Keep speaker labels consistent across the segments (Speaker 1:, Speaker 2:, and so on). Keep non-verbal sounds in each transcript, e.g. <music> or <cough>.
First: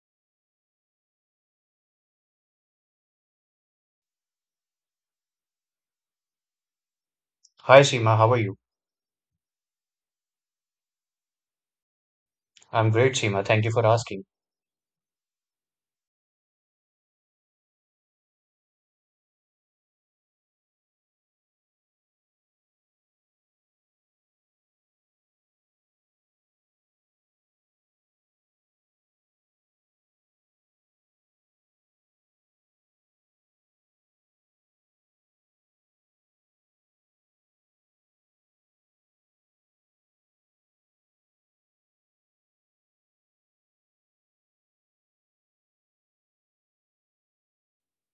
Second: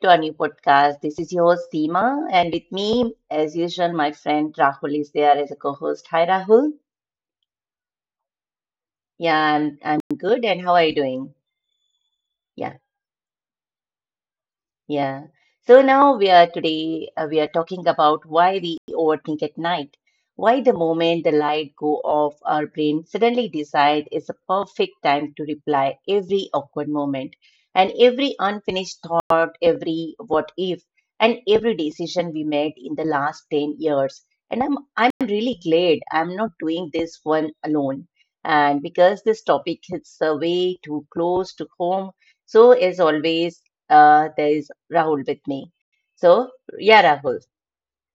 Speaker 1: to our new podcast. This is your host Seema, and with me, as usual, my friend Rahul is there as a co-host. Hi Rahul.
Speaker 2: Hi Seema, how are you?
Speaker 1: Yeah, I'm good. And how are you doing? Yeah.
Speaker 2: I'm great, Seema. Thank you for asking.
Speaker 1: Yeah. So now we are today we are talking about why we overthink at night. Why the moment the light go off, our brain suddenly decide it's a perfect time to reply every awkward moment and every unfinished thought, every what if, and every decision we made in the last 10 years. And I'm really glad I'm not doing this one alone. And because this topic hits way too close to home, so as always there is Rahul with me. So, yeah, Rahul,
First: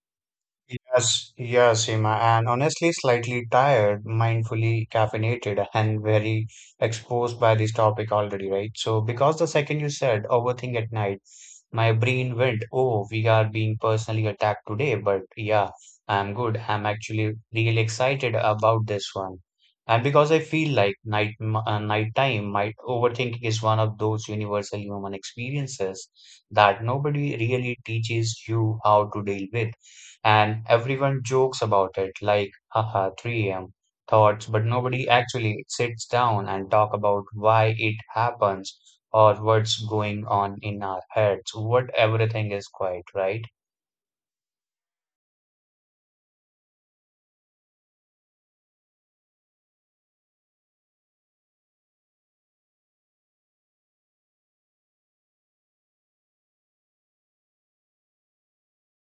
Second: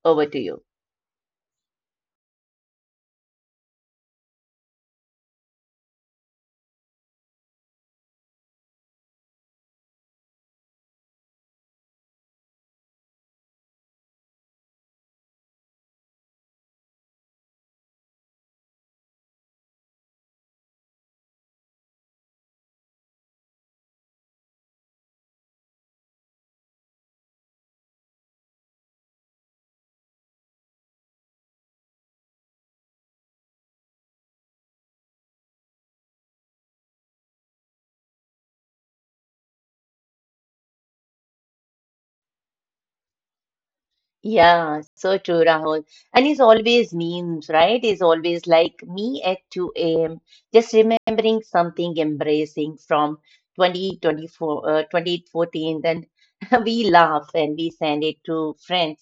Speaker 1: over to you.
Speaker 2: Yes, yeah, Seema, and honestly, slightly tired, mindfully caffeinated, and very exposed by this topic already, right? So, because the second you said overthink at night. My brain went, oh, we are being personally attacked today, but yeah, I'm good. I'm actually really excited about this one. And because I feel like nighttime might overthinking is one of those universal human experiences that nobody really teaches you how to deal with. And everyone jokes about it, like, haha, 3 a.m. thoughts, but nobody actually sits down and talk about why it happens or what's going on in our heads, what everything is quiet, right?
Speaker 1: Yeah, so true, Rahul. And he's always memes, right? He's always like me at 2 a.m., just remembering something embracing from 2014. Then <laughs> we laugh and we send it to friends.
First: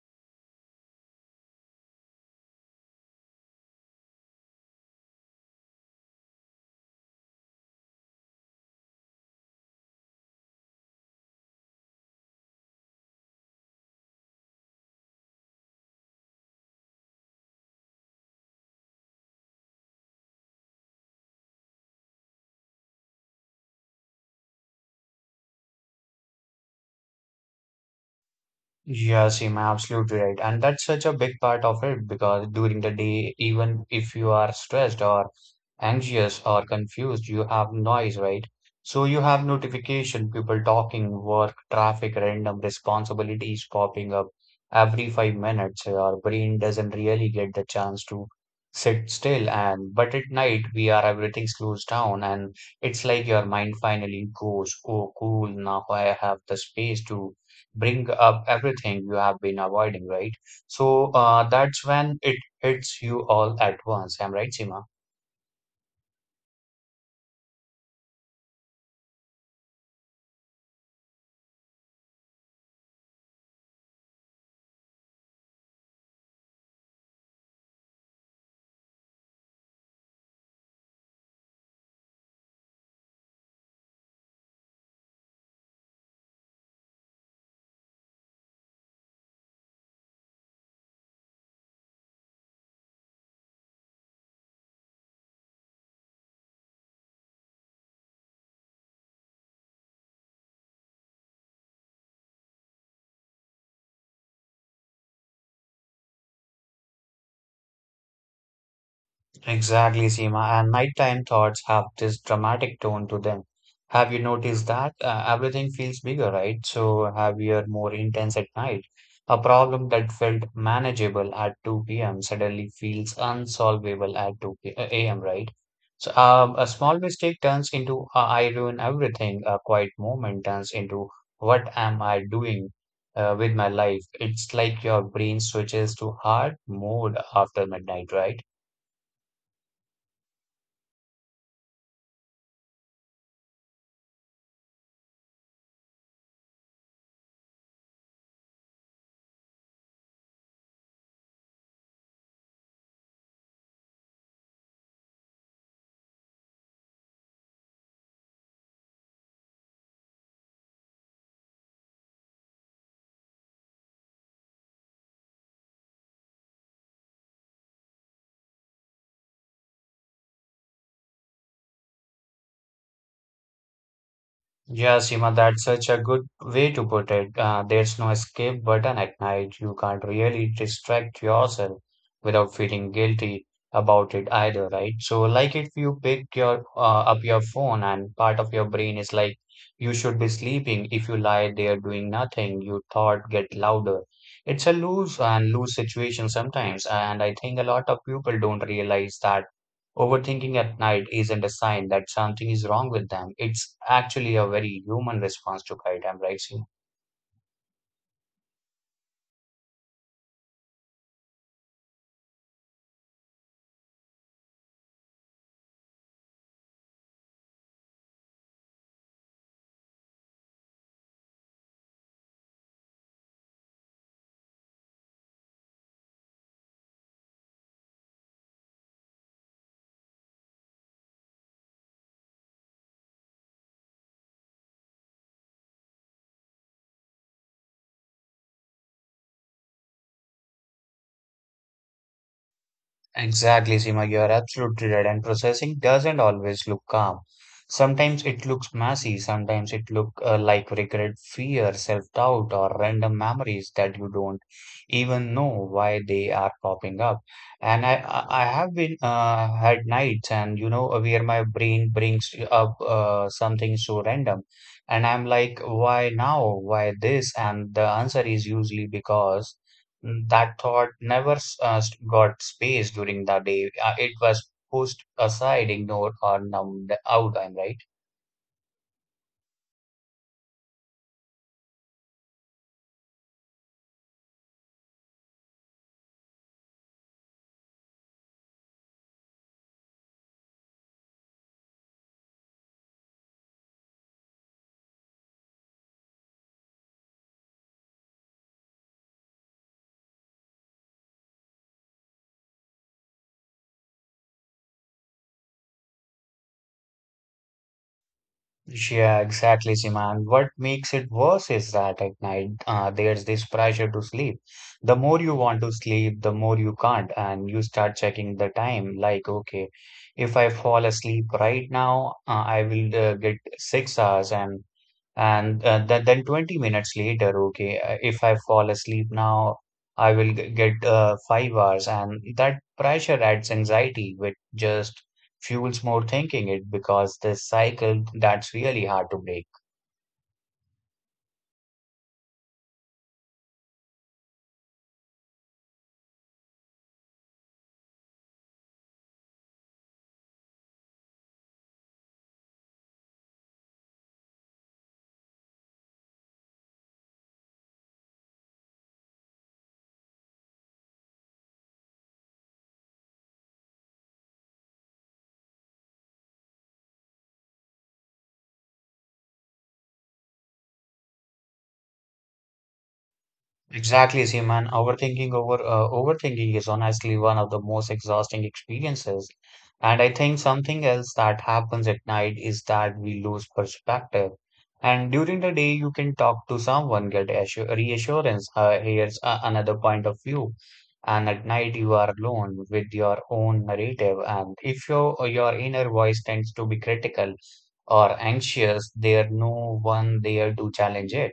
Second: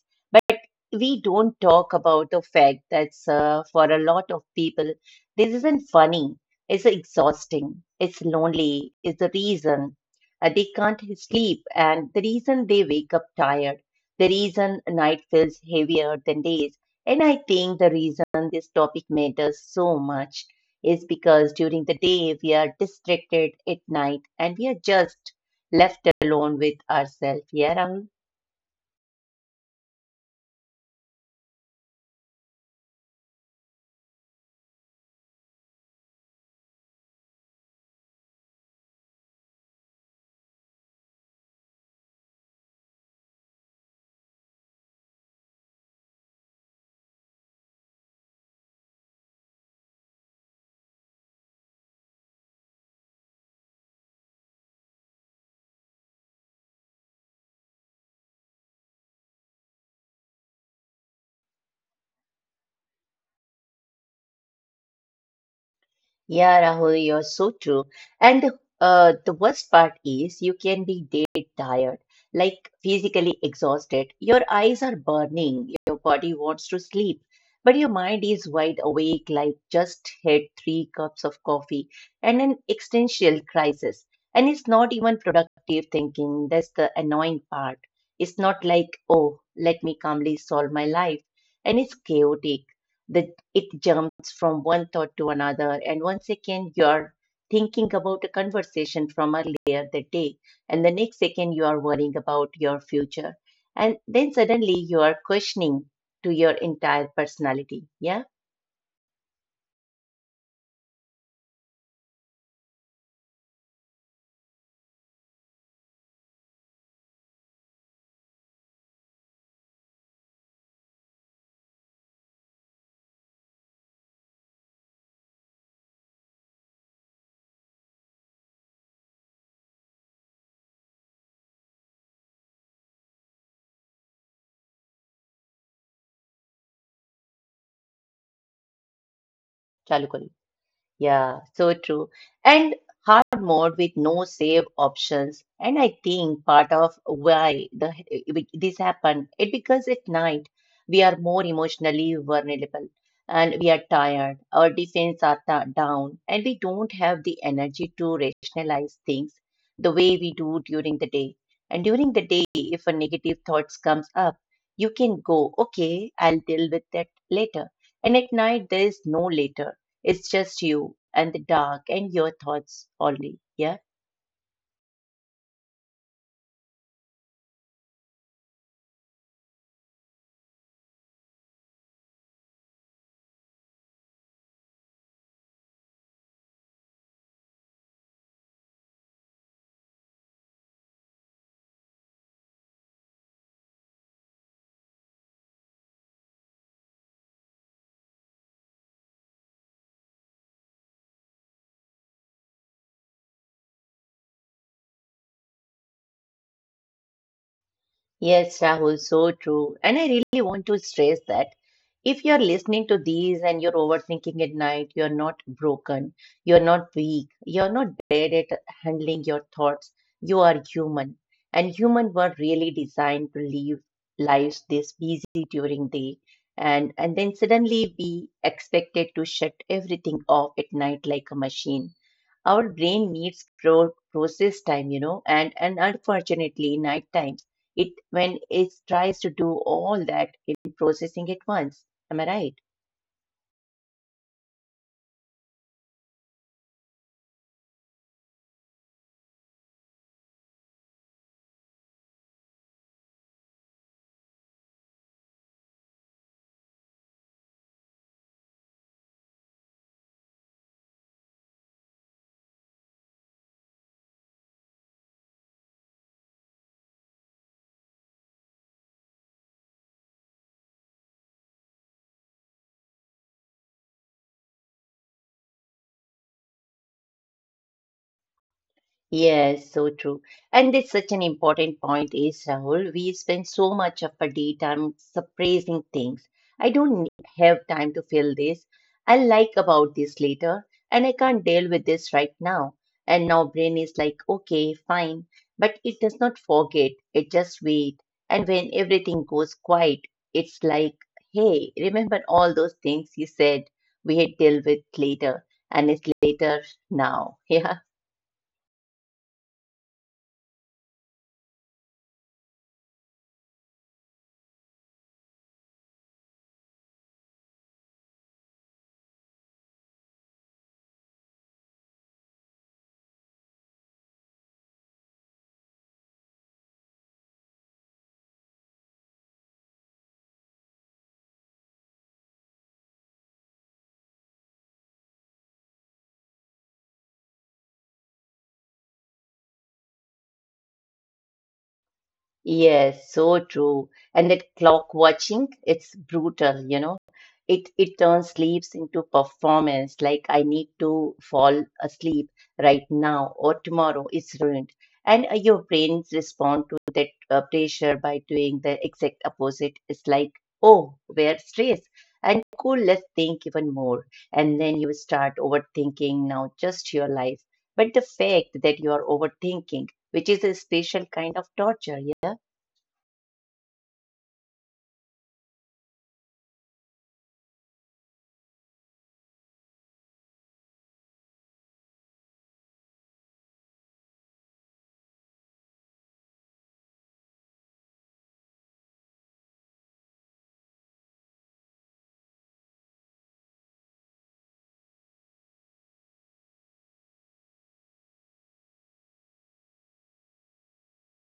Speaker 1: We don't talk about the fact that for a lot of people, this isn't funny. It's exhausting. It's lonely. It's the reason they can't sleep, and the reason they wake up tired. The reason night feels heavier than days. And I think the reason this topic matters so much is because during the day we are distracted at night and we are just left alone with ourselves. Yeah, Rahul?
Speaker 2: Yes, Yeah, Seema, absolutely right. And that's such a big part of it because during the day, even if you are stressed or anxious or confused, you have noise, right? So you have notification, people talking, work, traffic, random responsibilities popping up every 5 minutes. Our brain doesn't really get the chance to sit still. And but at night, we are everything slows down, and it's like your mind finally goes, "Oh, cool, now I have the space to" bring up everything you have been avoiding, right? So that's when it hits you all at once. Am I right, Seema?
Speaker 1: Yeah, Rahul, you're so true. And the worst part is you can be dead tired, like physically exhausted. Your eyes are burning, your body wants to sleep, but your mind is wide awake, like just had three cups of coffee and an existential crisis. And it's not even productive thinking. That's the annoying part. It's not like, oh, let me calmly solve my life. And it's chaotic. The It jumps from one thought to another, and one second you're thinking about a conversation from earlier that day, and the next second you are worrying about your future, and then suddenly you are questioning to your entire personality. Yeah,
Speaker 2: Exactly, Seema. And nighttime thoughts have this dramatic tone to them. Have you noticed that? Everything feels bigger, right? So heavier, more intense at night. A problem that felt manageable at 2 p.m. suddenly feels unsolvable at 2 a.m., right? A small mistake turns into I ruin everything. A quiet moment turns into what am I doing with my life? It's like your brain switches to hard mode after midnight, right?
Speaker 1: चालू करो. Yeah, so true. And hard mode with no save options. And I think part of why this happened, it because at night we are more emotionally vulnerable and we are tired, our defense are down, and we don't have the energy to rationalize things the way we do during the day. And during the day, if a negative thoughts comes up, you can go, okay, I'll deal with that later. And at night, there is no later. It's just you and the dark and your thoughts only, yeah?
Speaker 2: Yeah, Seema, that's such a good way to put it. There's no escape button at night. You can't really distract yourself without feeling guilty about it either, right? So, like if you pick your up your phone and part of your brain is like, you should be sleeping. If you lie there doing nothing, your thought get louder. It's a lose and lose situation sometimes, and I think a lot of people don't realize that overthinking at night isn't a sign that something is wrong with them. It's actually a very human response to quiet. I right, Seema?
Speaker 1: Yes, Rahul, so true. And I really want to stress that if you're listening to these and you're overthinking at night, you're not broken, you're not weak, you're not bad at handling your thoughts. You are human. And human were really designed to live lives this busy during day. And then suddenly be expected to shut everything off at night like a machine. Our brain needs pro process time, you know, and unfortunately, night time it when it tries to do all that in processing at once. Am I right?
Speaker 2: Exactly, Seema, you are absolutely right. And processing doesn't always look calm. Sometimes it looks messy, sometimes it look like regret, fear, self-doubt, or random memories that you don't even know why they are popping up. And I have been had nights, and you know, where my brain brings up something so random, and I'm like, why now? Why this? And the answer is usually because. That thought never got space during the day. It was pushed aside, ignored, or numbed out. I'm right.
Speaker 1: Yes, so true. And it's such an important point is Rahul, we spend so much of our daytime suppressing things. I don't have time to feel this. I like about this later and I can't deal with this right now. And now brain is like, okay, fine, but it does not forget. It just wait. And when everything goes quiet, it's like, hey, remember all those things you said we had dealt with later and it's later now. <laughs> Yeah.
Speaker 2: Yeah, exactly, Sima. And what makes it worse is that at night, there's this pressure to sleep. The more you want to sleep, the more you can't, and you start checking the time. Like, okay, if I fall asleep right now, I will get 6 hours, and th then 20 minutes later, okay, if I fall asleep now, I will get 5 hours. And that pressure adds anxiety, which just fuels more thinking it because this cycle that's really hard to break.
Speaker 1: Yes, so true. And that clock watching, it's brutal, you know. It turns sleeps into performance, like I need to fall asleep right now or tomorrow is ruined. And your brains respond to that pressure by doing the exact opposite. It's like, oh, we're stressed and cool, let's think even more. And then you start overthinking now just your life. But the fact that you are overthinking, which is a special kind of torture, yeah.
Speaker 2: Exactly, same and overthinking is honestly one of the most exhausting experiences. And I think something else that happens at night is that we lose perspective. And during the day, you can talk to someone, get reassurance. Here's a another point of view. And at night, you are alone with your own narrative. And if your inner voice tends to be critical or anxious, there no one there to challenge it.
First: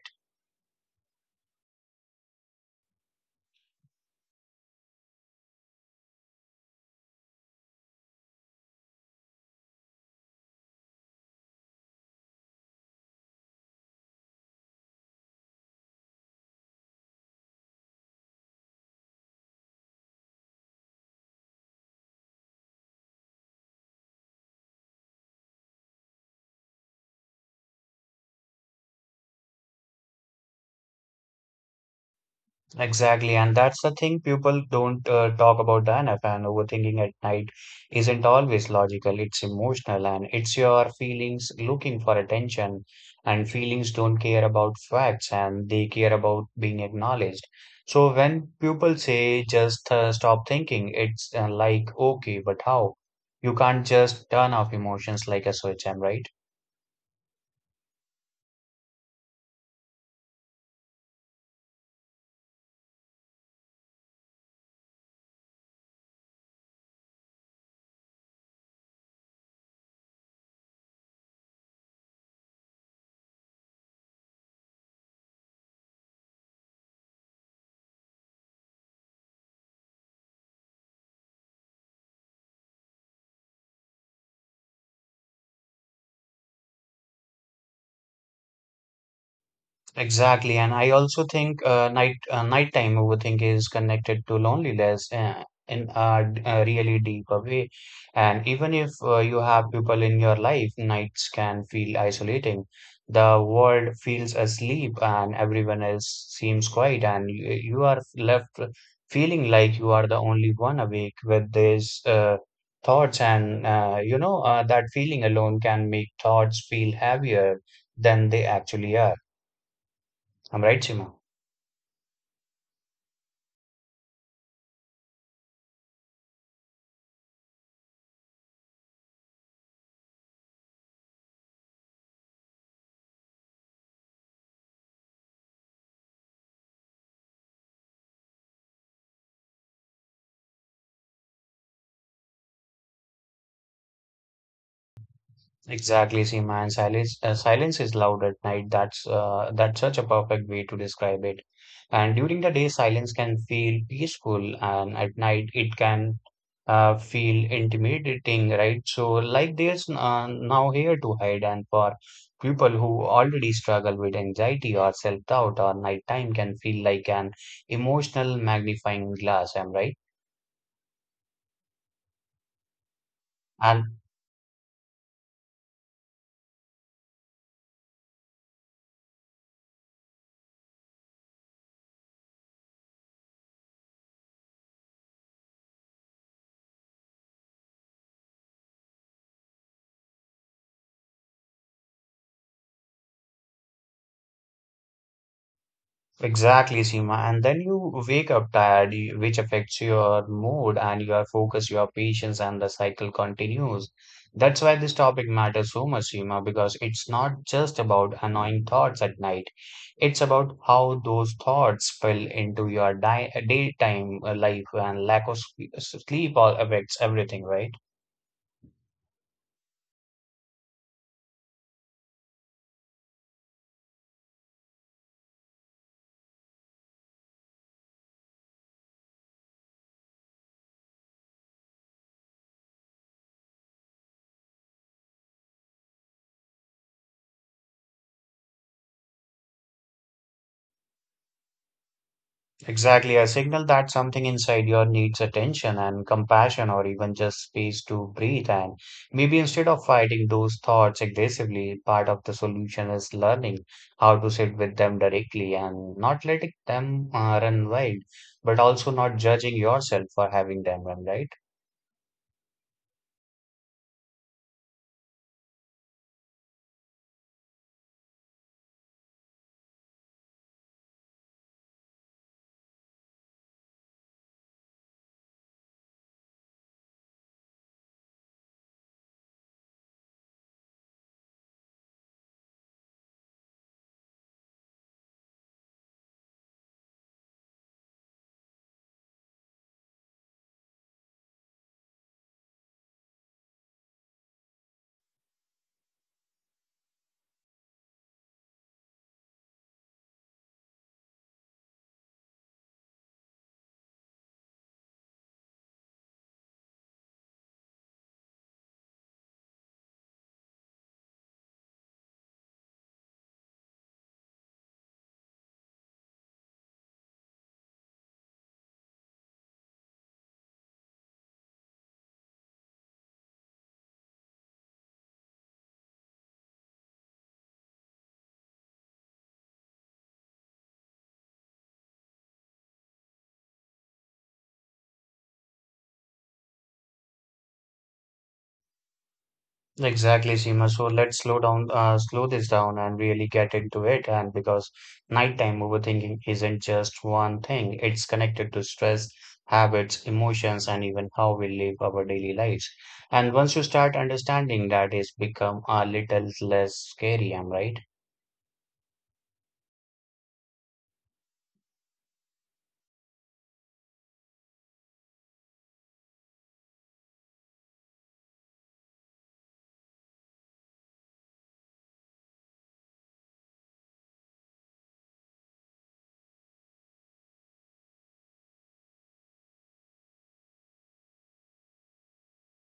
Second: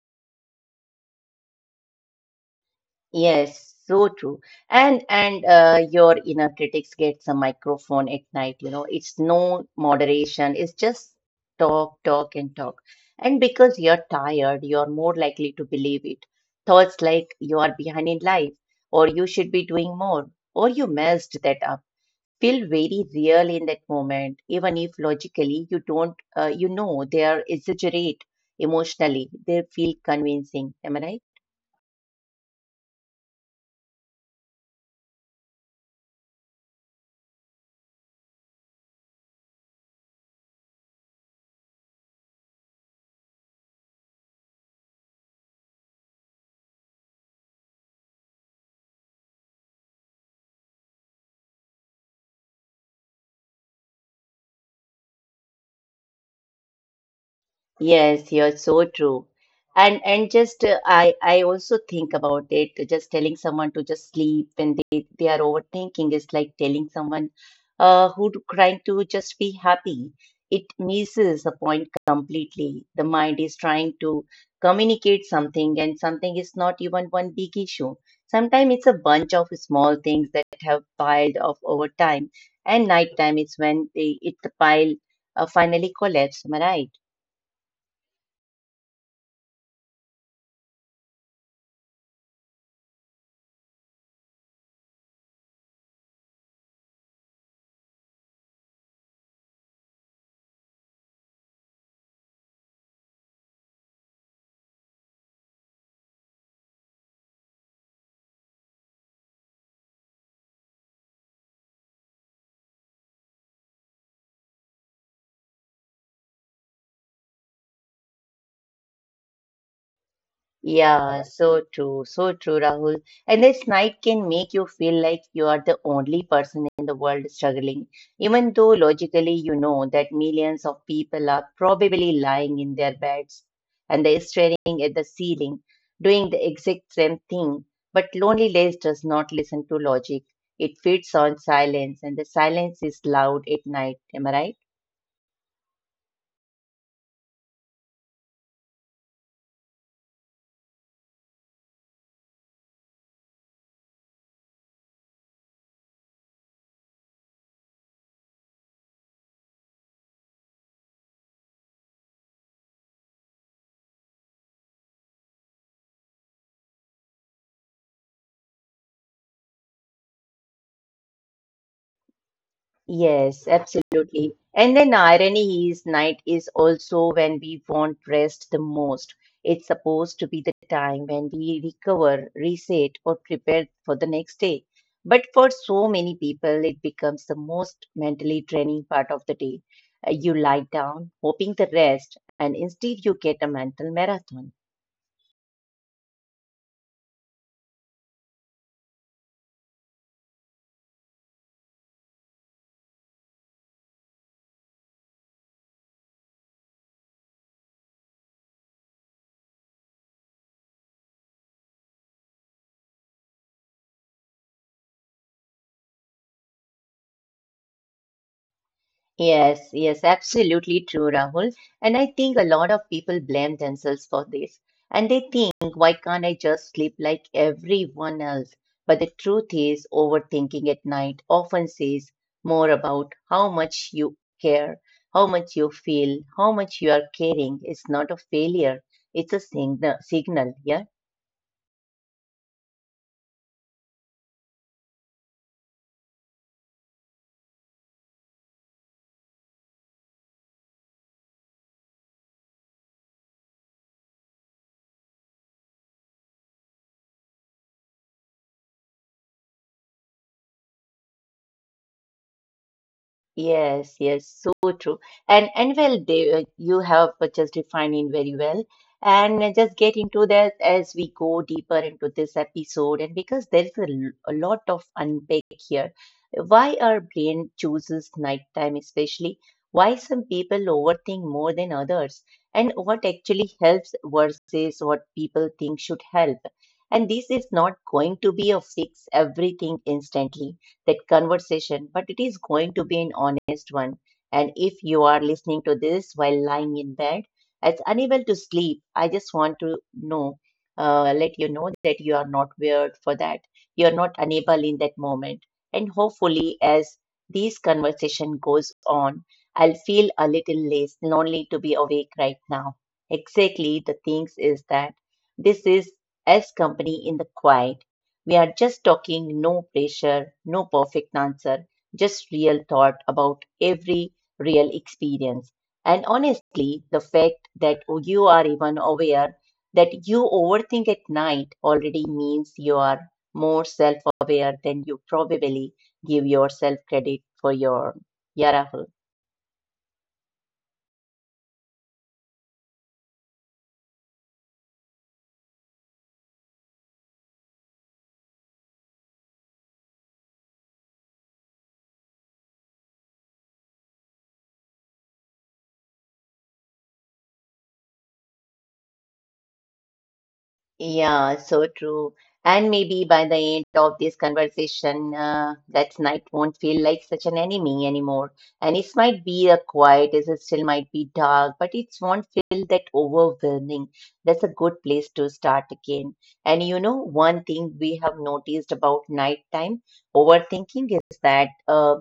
Speaker 1: Yes, so true. And Your inner critics gets a microphone at night, you know. It's no moderation. It's just talk, talk and talk. And because you're tired, you're more likely to believe it. Thoughts like you are behind in life or you should be doing more or you messed that up feel very real in that moment, even if logically you don't, you know, they are exaggerate emotionally. They feel convincing. Am I right?
Speaker 2: Exactly, and that's the thing people don't talk about the and overthinking at night isn't always logical, it's emotional and it's your feelings looking for attention and feelings don't care about facts and they care about being acknowledged. So when people say just stop thinking, it's like okay, but how? You can't just turn off emotions like a switch, am I right?
Speaker 1: Yes, you're so true. And just I also think about it. Just telling someone to just sleep when they are overthinking is like telling someone who trying to just be happy. It misses the point completely. The mind is trying to communicate something, and something is not even one big issue. Sometimes it's a bunch of small things that have piled up over time, and nighttime is when the pile finally collapse. Am I right?
Speaker 2: Exactly, and I also think nighttime overthink is connected to loneliness in a, a really deep a way. And even if you have people in your life, nights can feel isolating. The world feels asleep, and everyone else seems quiet, and you are left feeling like you are the only one awake with these thoughts. And you know that feeling alone can make thoughts feel heavier than they actually are. I'm right, Seema.
Speaker 1: Yeah, so true, Rahul. And this night can make you feel like you are the only person in the world struggling, even though logically you know that millions of people are probably lying in their beds and they're staring at the ceiling, doing the exact same thing. But loneliness does not listen to logic. It feeds on silence, and the silence is loud at night. Am I right?
Speaker 2: Exactly, Seema. And silence, silence is loud at night. That's such a perfect way to describe it. And during the day, silence can feel peaceful, and at night, it can feel intimidating, right? So, like there's now here to hide, and for people who already struggle with anxiety or self-doubt, or nighttime can feel like an emotional magnifying glass. I'm right.
Speaker 1: Yes,
Speaker 2: And
Speaker 1: absolutely. And then irony is night is also when we want rest the most. It's supposed to be the time when we recover, reset, or prepare for the next day. But for so many people, it becomes the most mentally draining part of the day. You lie down, hoping the rest, and instead you get a mental marathon.
Speaker 2: exactly, Seema. And then you wake up tired, which affects your mood and your focus, your patience, and the cycle continues. That's why this topic matters so much, Seema, because it's not just about annoying thoughts at night. It's about how those thoughts spill into your di daytime life and lack of sleep all affects everything, right?
Speaker 1: Yes, yes, absolutely true, Rahul. And I think a lot of people blame themselves for this. And they think, why can't I just sleep like everyone else? But the truth is, overthinking at night often says more about how much you care, how much you feel, how much you are caring. It's not a failure, it's a sign signal. Yeah.
Speaker 2: Exactly, a signal that something inside you needs attention and compassion or even just space to breathe. And maybe instead of fighting those thoughts aggressively, part of the solution is learning how to sit with them directly and not letting them run wild, but also not judging yourself for having them run, right?
Speaker 1: Yes, yes, so true. And well, they, you have just defined it very well. And just get into that as we go deeper into this episode, and because there is a lot of unpack here. Why our brain chooses nighttime, especially why some people overthink more than others, and what actually helps versus what people think should help. And this is not going to be a fix everything instantly that conversation, but it is going to be an honest one. And if you are listening to this while lying in bed as unable to sleep, I just want to know, let you know that you are not weird for that. You are not unable in that moment. And hopefully, as this conversation goes on, I'll feel a little less lonely to be awake right now. Exactly the things is that this is as company in the quiet. We are just talking, no pressure, no perfect answer, just real thought about every real experience. And honestly, the fact that you are even aware that you overthink at night already means you are more self aware than you probably give yourself credit for your. Yeah, Rahul.
Speaker 2: Exactly, Seema. So let's slow this down and really get into it. And because nighttime overthinking isn't just one thing, it's connected to stress, habits, emotions, and even how we live our daily lives. And once you start understanding that, it's become a little less scary, am I right?
Speaker 1: Yeah, so true. And maybe by the end of this conversation, that night won't feel like such an enemy anymore. And it might be a quiet, it still might be dark, but it won't feel that overwhelming. That's a good place to start again. And you know, one thing we have noticed about nighttime overthinking is that uh,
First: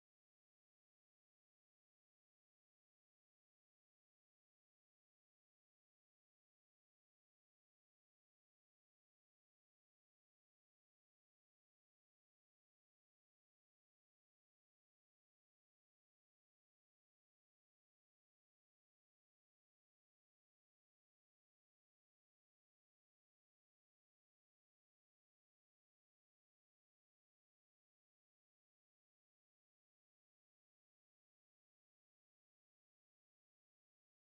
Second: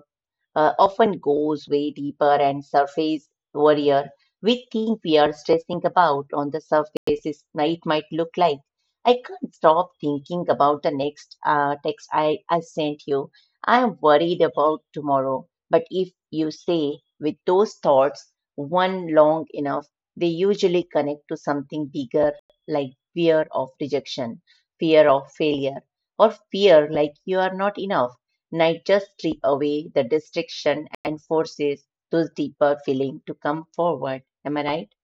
Speaker 1: uh, often goes way deeper and surface warrior we think we are stressing about on the surface is night might look like I can't stop thinking about the next text I sent you I am worried about tomorrow but if you say with those thoughts one long enough they usually connect to something bigger like fear of rejection fear of failure or fear like you are not enough Nitrous strips away the distraction and forces those deeper feelings to come forward. Am I right?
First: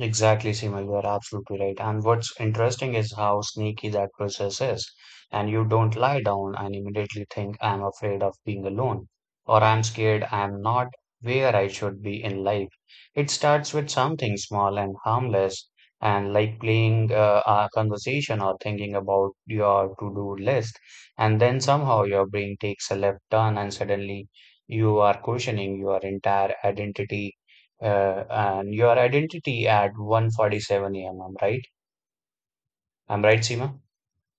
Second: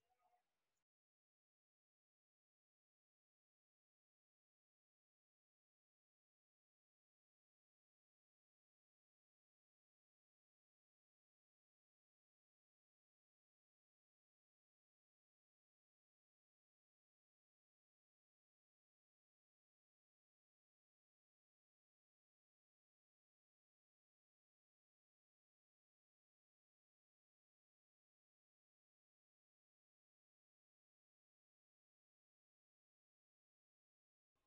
Speaker 2: Exactly, Seema, you are absolutely right. And what's interesting is how sneaky that process is. And you don't lie down and immediately think, I'm afraid of being alone, or I'm scared I'm not where I should be in life. It starts with something small and harmless, and like playing a conversation or thinking about your to-do list. And then somehow your brain takes a left turn, and suddenly you are questioning your entire identity and your identity at 1:47 a.m. am right? I'm right, Seema?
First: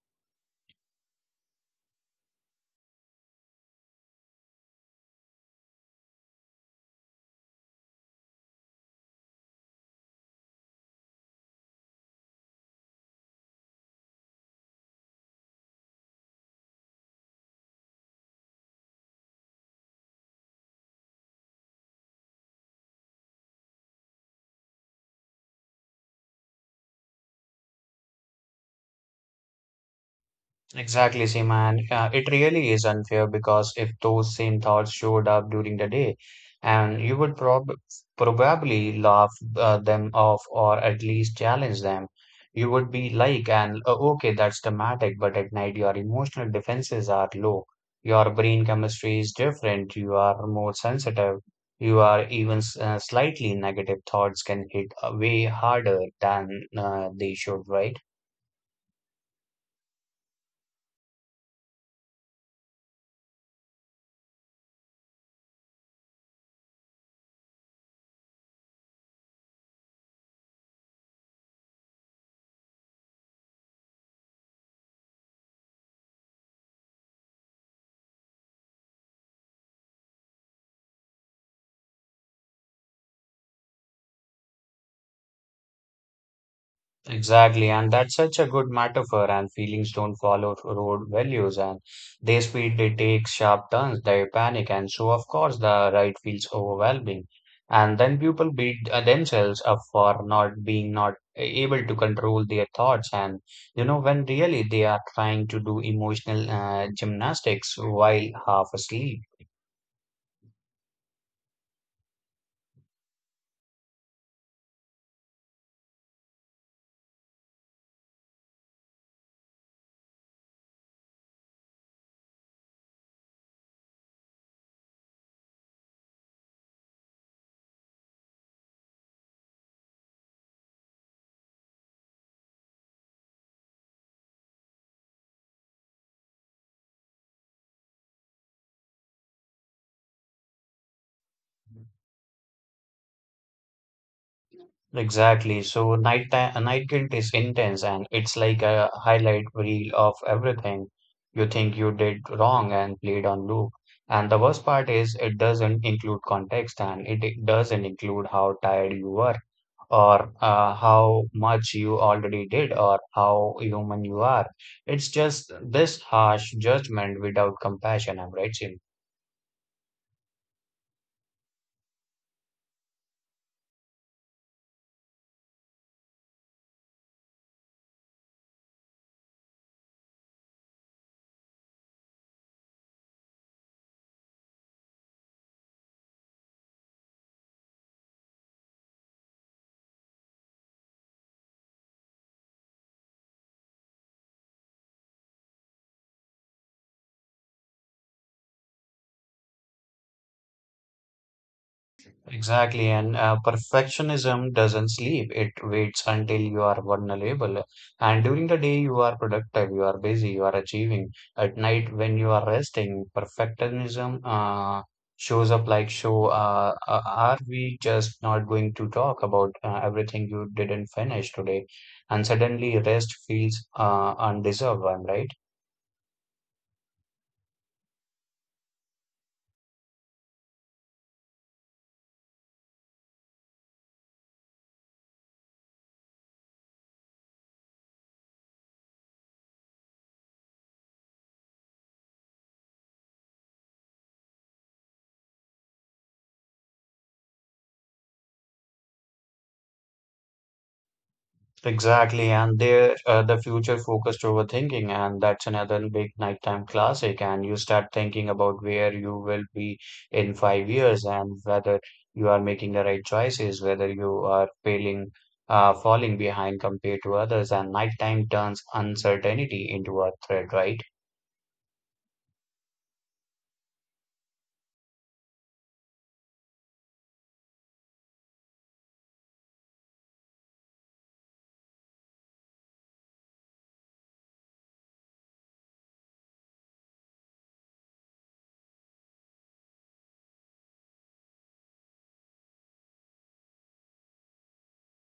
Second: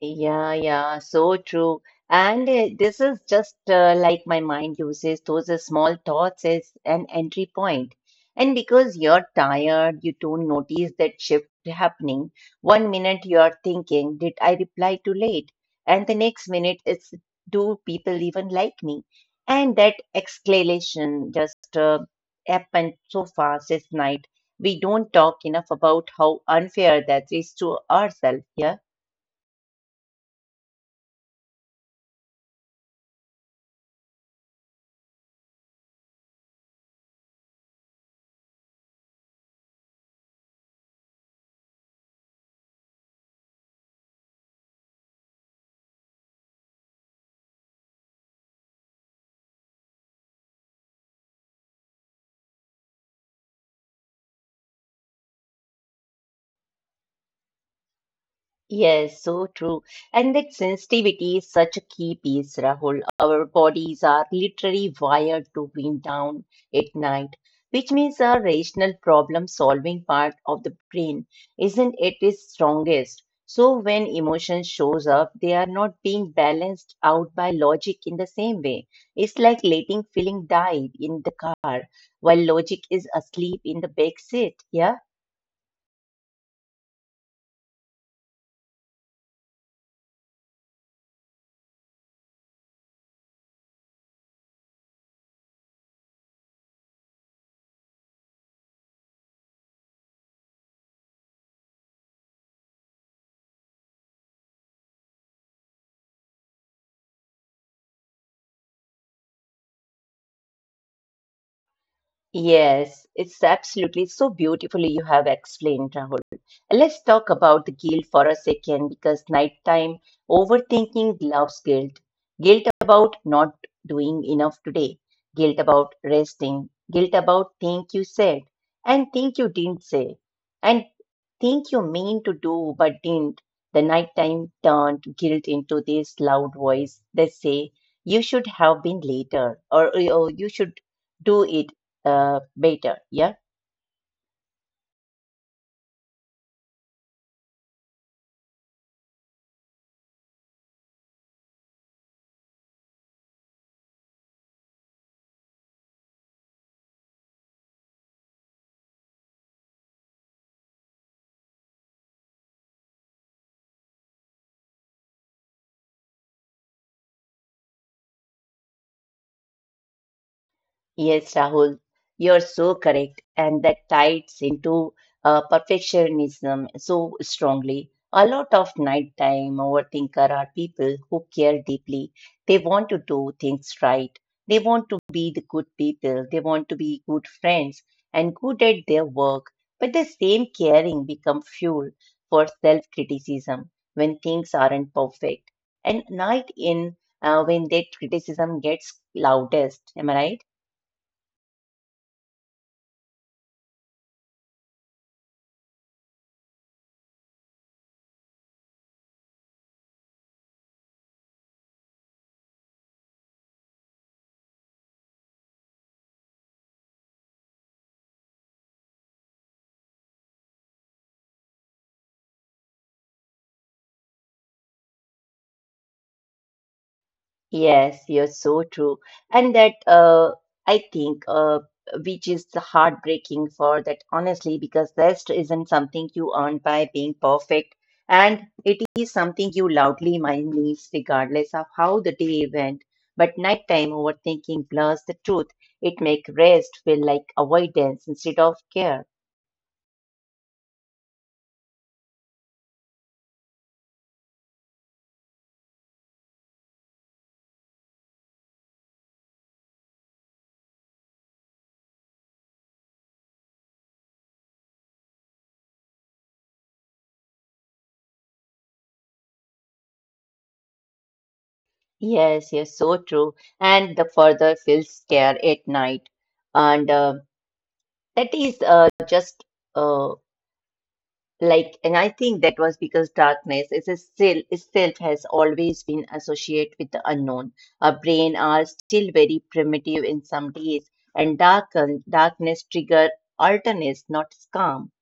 Speaker 1: Yeah, yeah, so true. And this is just like my mind uses those small thoughts as an entry point. And because you're tired, you don't notice that shift happening. One minute you're thinking, did I reply too late? And the next minute it's, do people even like me? And that exclamation just happened so fast this night. We don't talk enough about how unfair that is to ourselves. Yeah.
Speaker 2: Exactly, same, and it really is unfair because if those same thoughts showed up during the day, and you would probably laugh them off or at least challenge them, you would be like, and okay, that's dramatic, but at night your emotional defenses are low. Your brain chemistry is different. You are more sensitive. You are even slightly negative thoughts can hit way harder than they should, right?
Speaker 1: Yes, so true. And that sensitivity is such a key piece, Rahul. Our bodies are literally wired to wind down at night, which means our rational problem solving part of the brain isn't at its strongest. So when emotion shows up, they are not being balanced out by logic in the same way. It's like letting feeling die in the car while logic is asleep in the back seat. Yeah.
Speaker 2: Exactly, and that's such a good metaphor. And feelings don't follow road values, and they speed, they take sharp turns, they panic, and so of course the right feels overwhelming. And then people beat themselves up for not being not able to control their thoughts, and you know when really they are trying to do emotional gymnastics while half asleep.
Speaker 1: Yes, it's absolutely so beautifully you have explained, Rahul. Let's talk about the guilt for a second because nighttime overthinking loves guilt. Guilt about not doing enough today, guilt about resting, guilt about things you said and things you didn't say, and think you mean to do but didn't. The nighttime turned guilt into this loud voice that say, you should have been later or you should do it better. Yeah.
Speaker 2: Exactly. So night guilt is intense and it's like a highlight reel of everything you think you did wrong and played on loop. And the worst part is it doesn't include context and it doesn't include how tired you were or how much you already did or how human you are. It's just this harsh judgment without compassion. I'm right, Simran?
Speaker 1: Yes, Rahul, you're so correct. And that ties into perfectionism so strongly. A lot of nighttime overthinker are people who care deeply. They want to do things right. They want to be the good people. They want to be good friends and good at their work. But the same caring become fuel for self-criticism when things aren't perfect. And night in, when that criticism gets loudest, am I right?
Speaker 2: Exactly, and perfectionism doesn't sleep. It waits until you are vulnerable. And during the day, you are productive, you are busy, you are achieving. At night, when you are resting, perfectionism shows up like, are we just not going to talk about everything you didn't finish today? And suddenly, rest feels undeserved, one, right?
Speaker 1: Yes, you're so true. And that I think which is the heartbreaking for that honestly, because rest isn't something you earn by being perfect, and it is something you loudly mind leaves regardless of how the day went. But nighttime overthinking blurs the truth. It makes rest feel like avoidance instead of care.
Speaker 2: Exactly, and there the future focused overthinking, and that's another big nighttime classic. And you start thinking about where you will be in 5 years and whether you are making the right choices, whether you are failing, falling behind compared to others. And nighttime turns uncertainty into a threat, right?
Speaker 1: Yes, you're so true. And the further feels care at night, and that is just. Uh, Like, and I think that was because darkness is a still itself has always been associated with the unknown. Our brain are still very primitive in some days, and darkness trigger alternates, not calm.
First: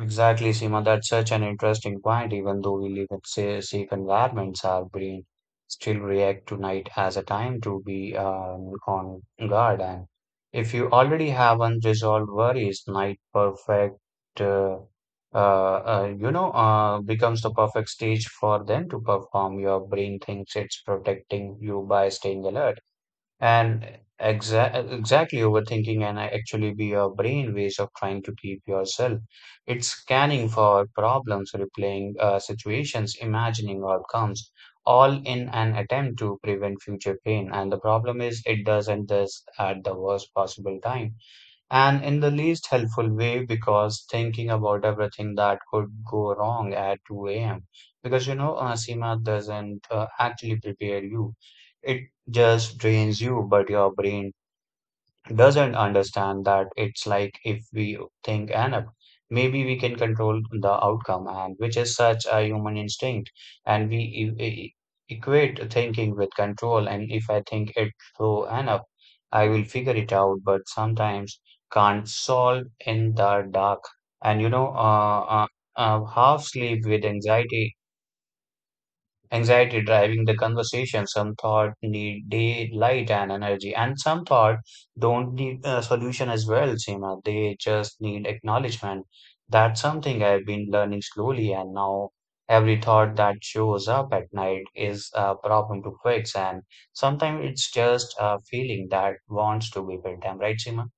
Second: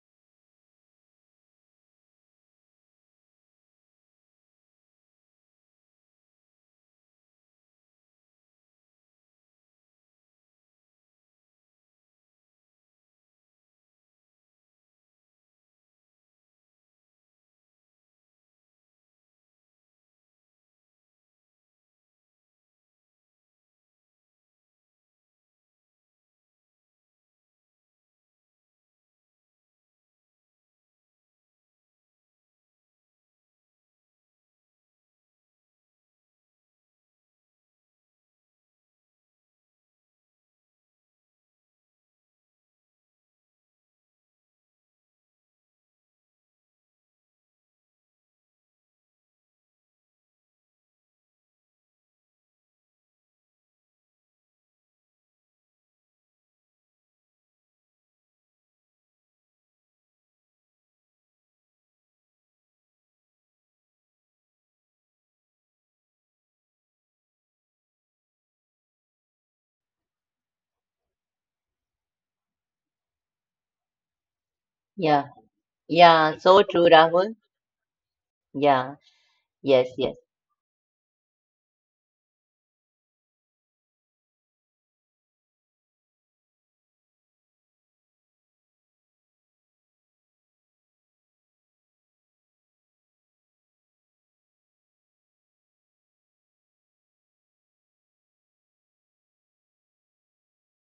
Speaker 2: Exactly, Seema. That's such an interesting point. Even though we live in safe environments, our brain still react to night as a time to be on guard. And if you already have unresolved worries, night uh, becomes the perfect stage for them to perform. Your brain thinks it's protecting you by staying alert. And exactly overthinking can actually be your brain ways of trying to keep yourself. It's scanning for problems, replaying situations, imagining outcomes, all in an attempt to prevent future pain. And the problem is, it does and this at the worst possible time and in the least helpful way because thinking about everything that could go wrong at 2 a.m. Because Seema doesn't actually prepare you, it just drains you, but your brain doesn't understand that it's like if we think enough, maybe we can control the outcome, and which is such a human instinct. And we equate thinking with control. And if I think it through enough, I will figure it out. But sometimes can't solve in the dark. And
Speaker 1: Yeah, yeah,
Speaker 2: half
Speaker 1: so
Speaker 2: sleep
Speaker 1: true,
Speaker 2: with
Speaker 1: Rahul.
Speaker 2: anxiety
Speaker 1: Yeah,
Speaker 2: anxiety
Speaker 1: yes, yes.
Speaker 2: driving the conversation. Some thought need daylight and energy, and some thought don't need a solution as well, Seema. They just need acknowledgement. That's something I've been learning slowly, and now every thought that shows up at night is a problem to fix. And sometimes it's just a feeling that wants to be built. Am I right, Seema?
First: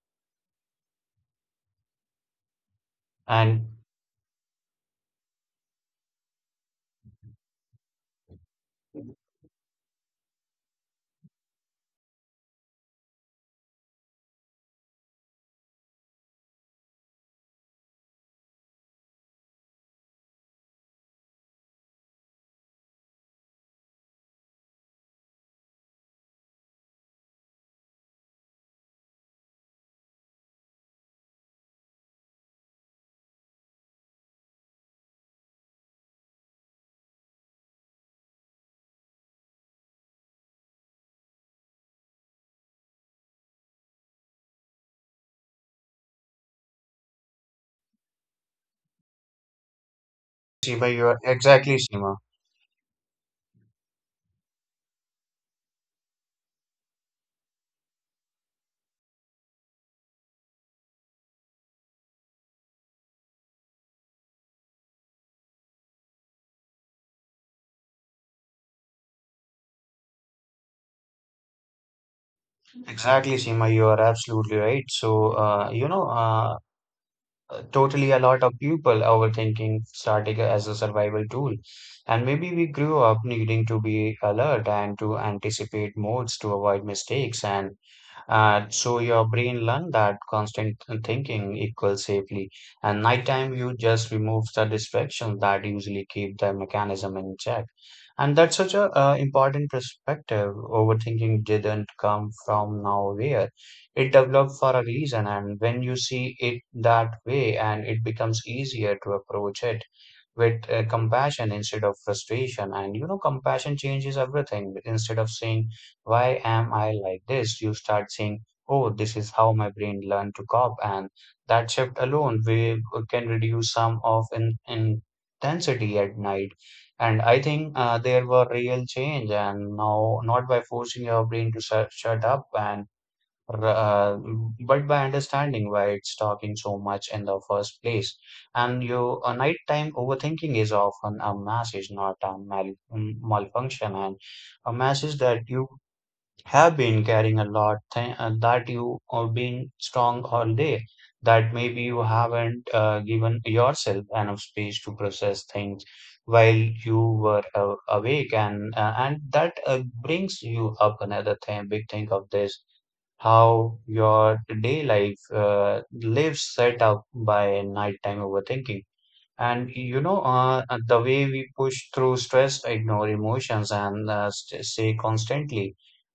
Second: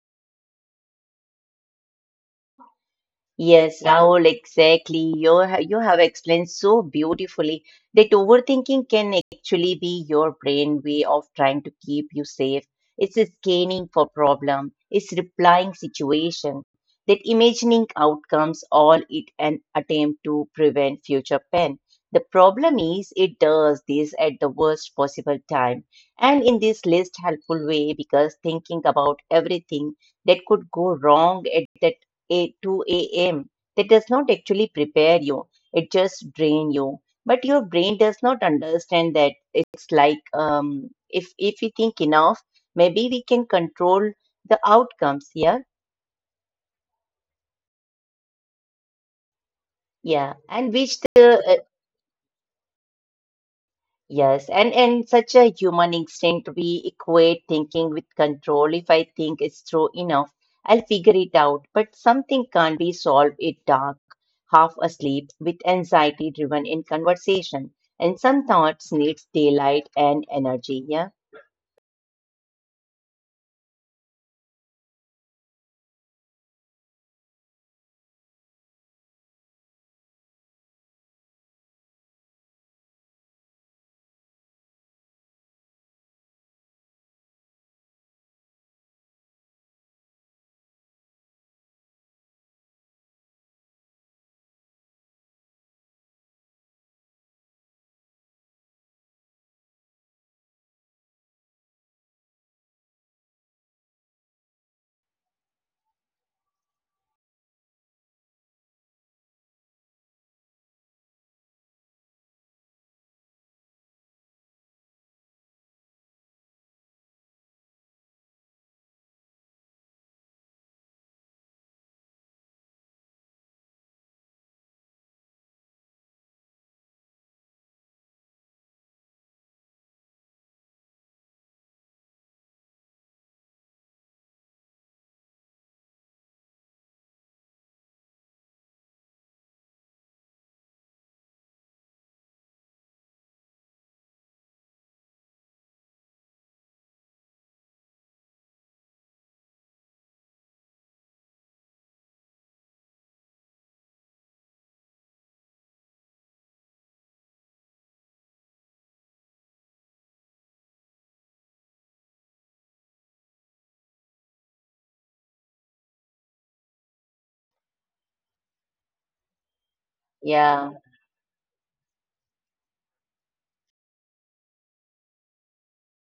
Speaker 2: And
Speaker 1: Yes, Rahul, exactly. You have explained so beautifully that overthinking can actually be your brain way of trying to keep you safe. It's a scanning for problem. It's replying situation. That imagining outcomes, all it an attempt to prevent future pain. The problem is it does this at the worst possible time and in this least helpful way because thinking about everything that could go wrong at that a 2 a.m. That does not actually prepare you. It just drain you. But your brain does not understand that it's like if we think enough, maybe we can control the outcomes here. Yeah, and
Speaker 2: Seema,
Speaker 1: which
Speaker 2: you are
Speaker 1: the.
Speaker 2: exactly Seema.
Speaker 1: Yes, and such a human instinct we equate thinking with control. If I think it's true enough, I'll figure it out. But something can't be solved it dark, half asleep, with anxiety driven in conversation. And some thoughts needs daylight and energy. Yeah,
Speaker 2: Exactly, Seema, you are absolutely right. So, totally a lot of people overthinking started as a survival tool. And maybe we grew up needing to be alert and to anticipate modes to avoid mistakes and so your brain learned that constant thinking equals safely. And nighttime, you just remove the distractions that usually keep the mechanism in check. And that's such a important perspective. Overthinking didn't come from nowhere. It developed for a reason. And when you see it that way, and it becomes easier to approach it with compassion instead of frustration. And you know, compassion changes everything. Instead of saying, why am I like this? You start saying, oh, this is how my brain learned to cope. And that shift alone we can reduce some of in intensity at night. And I think there were real change. And now, not by forcing your brain to shut up and r- uh, but by understanding why it's talking so much in the first place. And you, nighttime overthinking is often a message, not a malfunction. And a message that you have been carrying a lot that you are being strong all day that maybe you haven't given yourself enough space to process things while you were awake and that brings you up another thing big thing of this, how your day life lives set up by nighttime overthinking. And
Speaker 1: yeah,
Speaker 2: the way we push through stress, ignore emotions, and st stay constantly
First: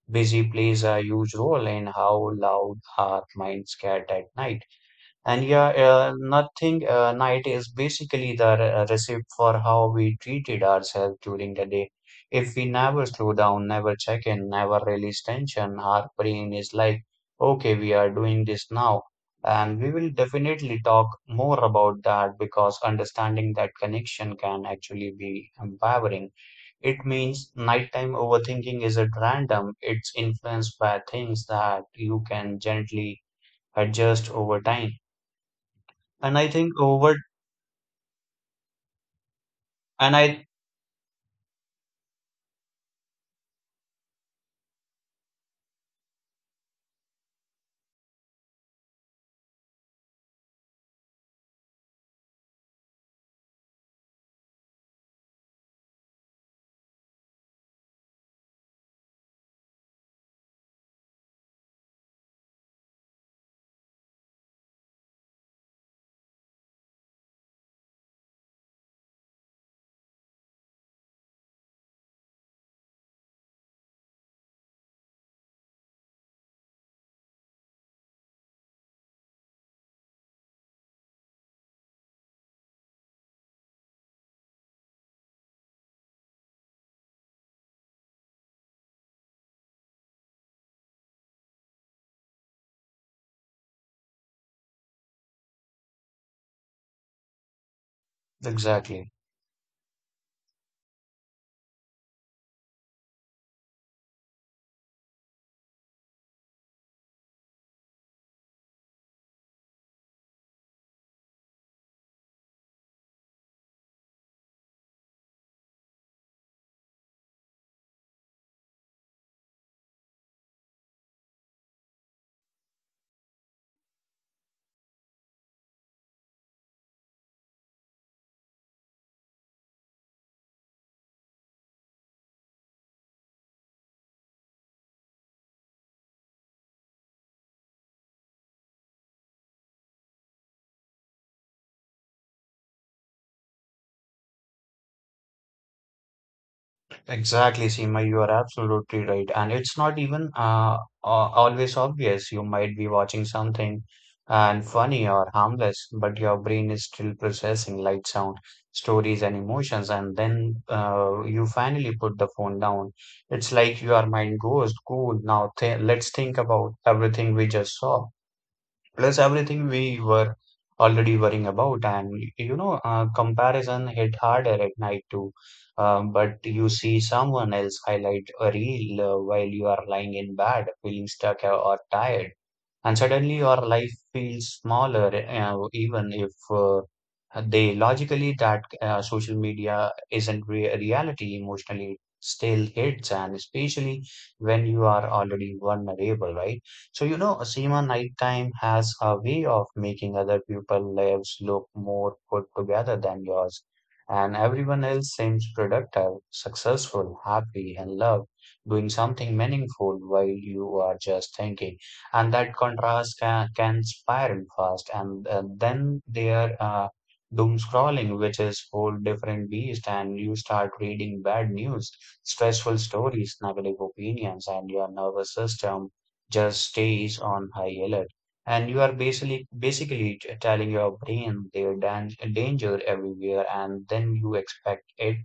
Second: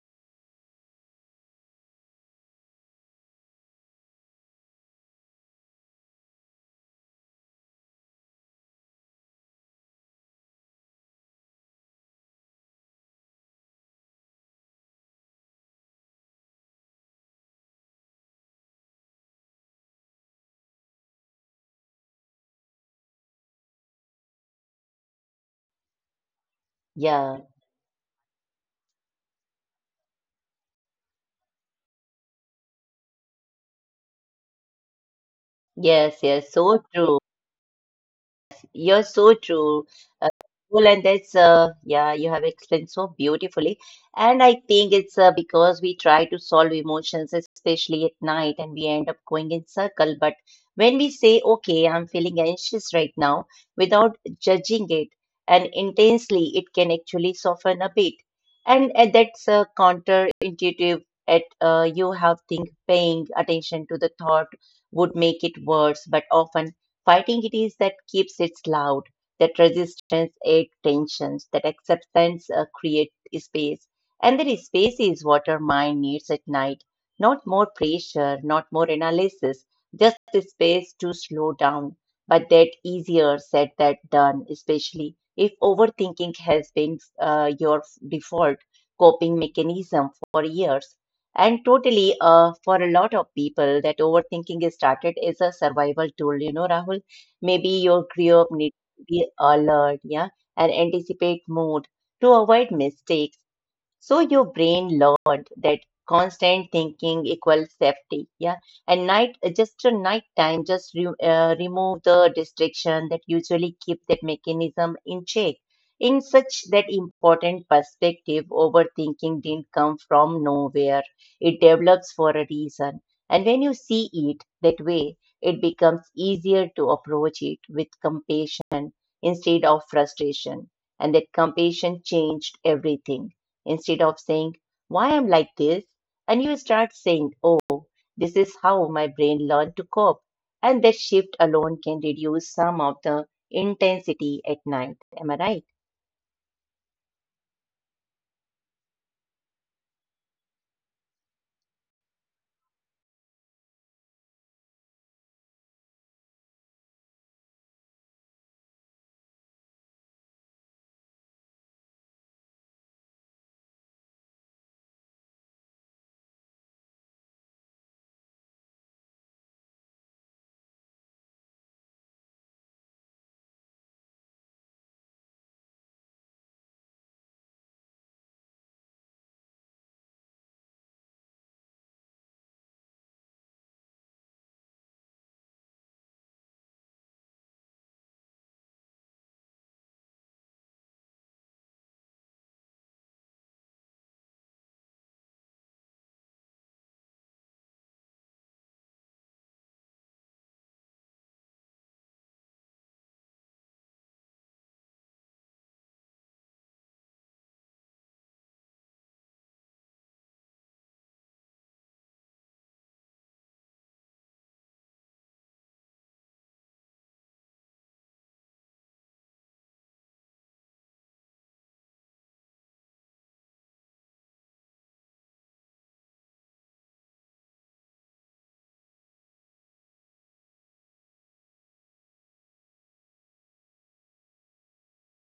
Speaker 2: busy plays a huge role in how loud our minds get at night. And yeah, nothing night is basically the recipe for how we treated ourselves during the day. If we never slow down, never check in, never release tension, our brain is like, okay, we are doing this now. And we will definitely talk more about that because understanding that connection can actually be empowering. It
Speaker 1: yeah.
Speaker 2: means nighttime overthinking isn't random, it's influenced by things that you can gently adjust over time.
Speaker 1: Yes,
Speaker 2: And I
Speaker 1: yes,
Speaker 2: think
Speaker 1: so
Speaker 2: over,
Speaker 1: true. You're so true.
Speaker 2: and
Speaker 1: Uh,
Speaker 2: I,
Speaker 1: well, and that's yeah, you have explained so beautifully. And I think it's because we try to solve emotions, especially at night, and we end up going in circle. But when we say, "Okay, I'm feeling anxious right now," without judging it and intensely, it can actually soften a bit. And that's counterintuitive. At You have think paying attention to the thought would make it worse, but often fighting it is that keeps it loud, that resistance aids tensions, that acceptance create space. And that space is what our mind needs at night. Not more pressure, not more analysis, just the space to slow down. But that easier said than done, especially if overthinking has been your default coping mechanism for years. And totally, for a lot of people, that overthinking is started is a survival tool. You know, Rahul, maybe you grew up need to
Speaker 2: exactly,
Speaker 1: be alert, yeah, and anticipate mood to avoid mistakes. So your brain learned that constant thinking equals safety. Yeah. And night, just a night time, just remove the distraction that usually keep that mechanism in check. In such that important perspective, overthinking didn't come from nowhere. It develops for a reason. And when you see it that way, it becomes easier to approach it with compassion instead of frustration. And that compassion changed everything. Instead of saying, why I'm like this, and you start saying, oh, this is how my brain learned to cope. And that shift alone can reduce some of the intensity at night. Am I right?
Speaker 2: exactly, Seema, you are absolutely right. And it's not even always obvious. You might be watching something and funny or harmless, but your brain is still processing light, sound, stories, and emotions. And then you finally put the phone down. It's like your mind goes, cool, now th let's think about everything we just saw, plus everything we were already worrying about. And comparison hit harder at night too. But you see someone else highlight a reel while you are lying in bed feeling stuck or tired, and suddenly your life feels smaller. Even if they logically that social media isn't reality, emotionally it still hits, and especially when you are already vulnerable, right? So you know, Seema, nighttime has a way of making other people's lives look more put together than yours, and everyone else seems productive, successful, happy, and loved, doing something meaningful while you are just thinking. And that contrast can spiral fast. And then there doom scrolling, which is whole different beast, and you start reading bad news, stressful stories, negative opinions, and your nervous system just stays on high alert. And you are basically telling your brain there's danger everywhere, and then you expect it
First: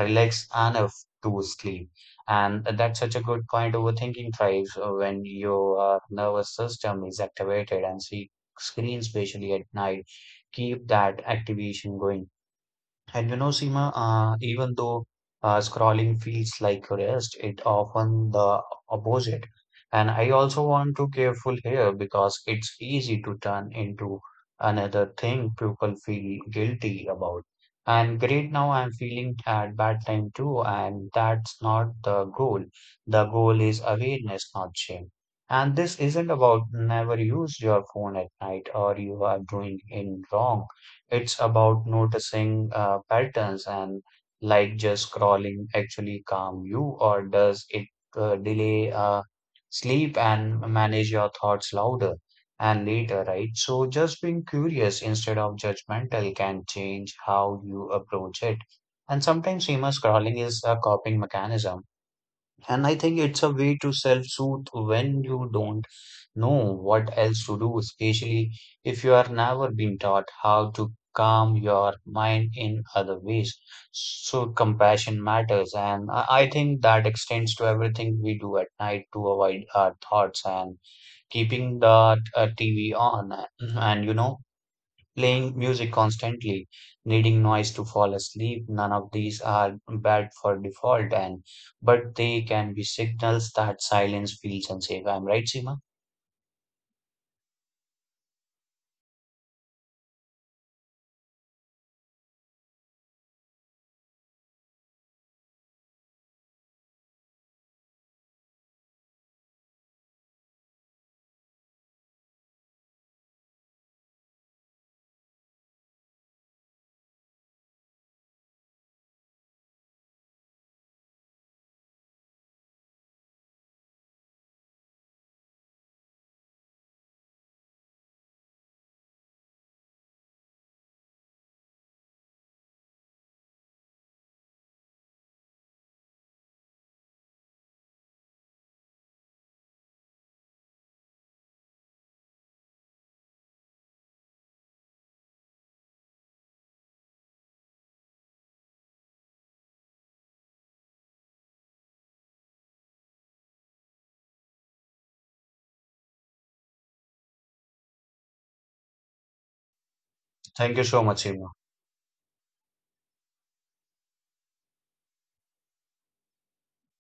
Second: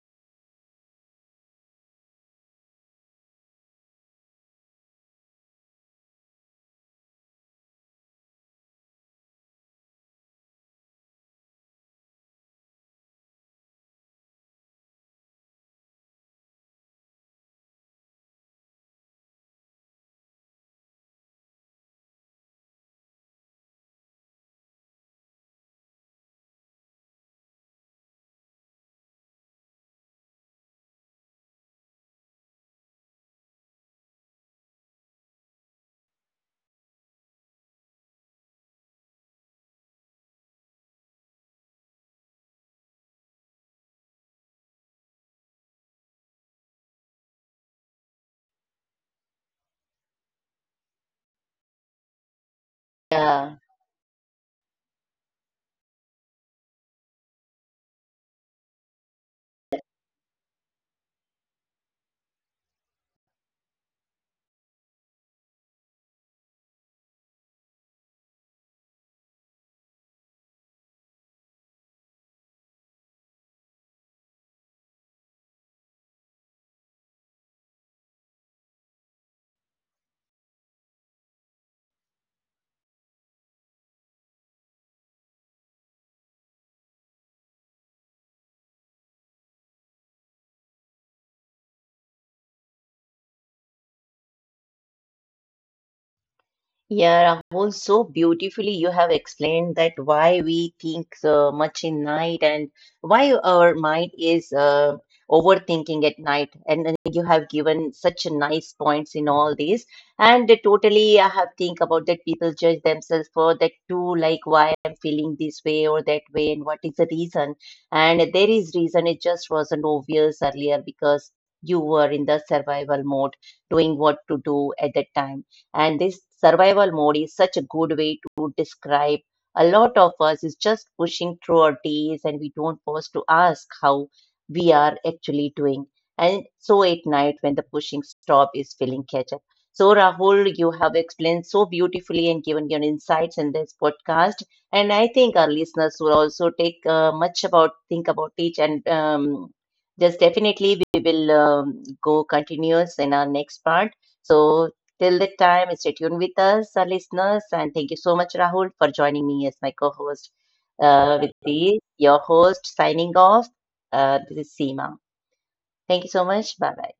Speaker 2: relax enough to sleep. And that's such a good point. Overthinking thrives when your nervous system is activated, and see, screens, especially at night, keep that activation going. And you know, Seema, even though scrolling feels like rest, it often the opposite. And I also want to careful here because it's easy to turn into another thing people feel guilty about. And great, now I'm feeling at bad time too, and that's not the goal. The goal is awareness, not shame. And this isn't about never use your phone at night or you are doing it wrong. It's about noticing patterns, and like, just scrolling actually calm you, or does it delay sleep and manage your thoughts louder and later, right?
Speaker 1: Yeah.
Speaker 2: So just being curious instead of judgmental can change how you approach it. And sometimes, you know, scrolling is a coping mechanism, and I think it's a way to self-soothe when you don't know what else to do, especially if you are never been taught how to calm your mind in other ways. So compassion matters, and I think that extends to everything we do at night to avoid our thoughts, and keeping the TV on. And you know, playing music constantly, needing noise to fall asleep. None of these are bad for default, and but they can be signals that silence feels unsafe. I'm right, Seema?
Speaker 1: Yeah, Rahul, so beautifully you have explained that why we think so much in night and why our mind is overthinking at night. And then you have given such nice points in all this. And totally, I have think about that people judge themselves for that too, like why I'm feeling this way or that way, and what is the reason. And there is reason. It just wasn't obvious earlier because you were in the survival mode, doing what to do at that time. And this survival mode is such a good way to describe a lot of us is just pushing through our days and we don't pause to ask how we are actually doing. And so at night when the pushing stop is feeling catch up. So Rahul, you have explained so beautifully and given your insights in this podcast. And I think our listeners will also take much about think about each and just definitely we will go continuous in our next part. So till that time, stay tuned with us, our listeners, and thank you so much, Rahul, for joining me as my co host.
Speaker 2: Thank you so much, Seema.
Speaker 1: Your host signing off, this is Seema. Thank you so much. Bye bye.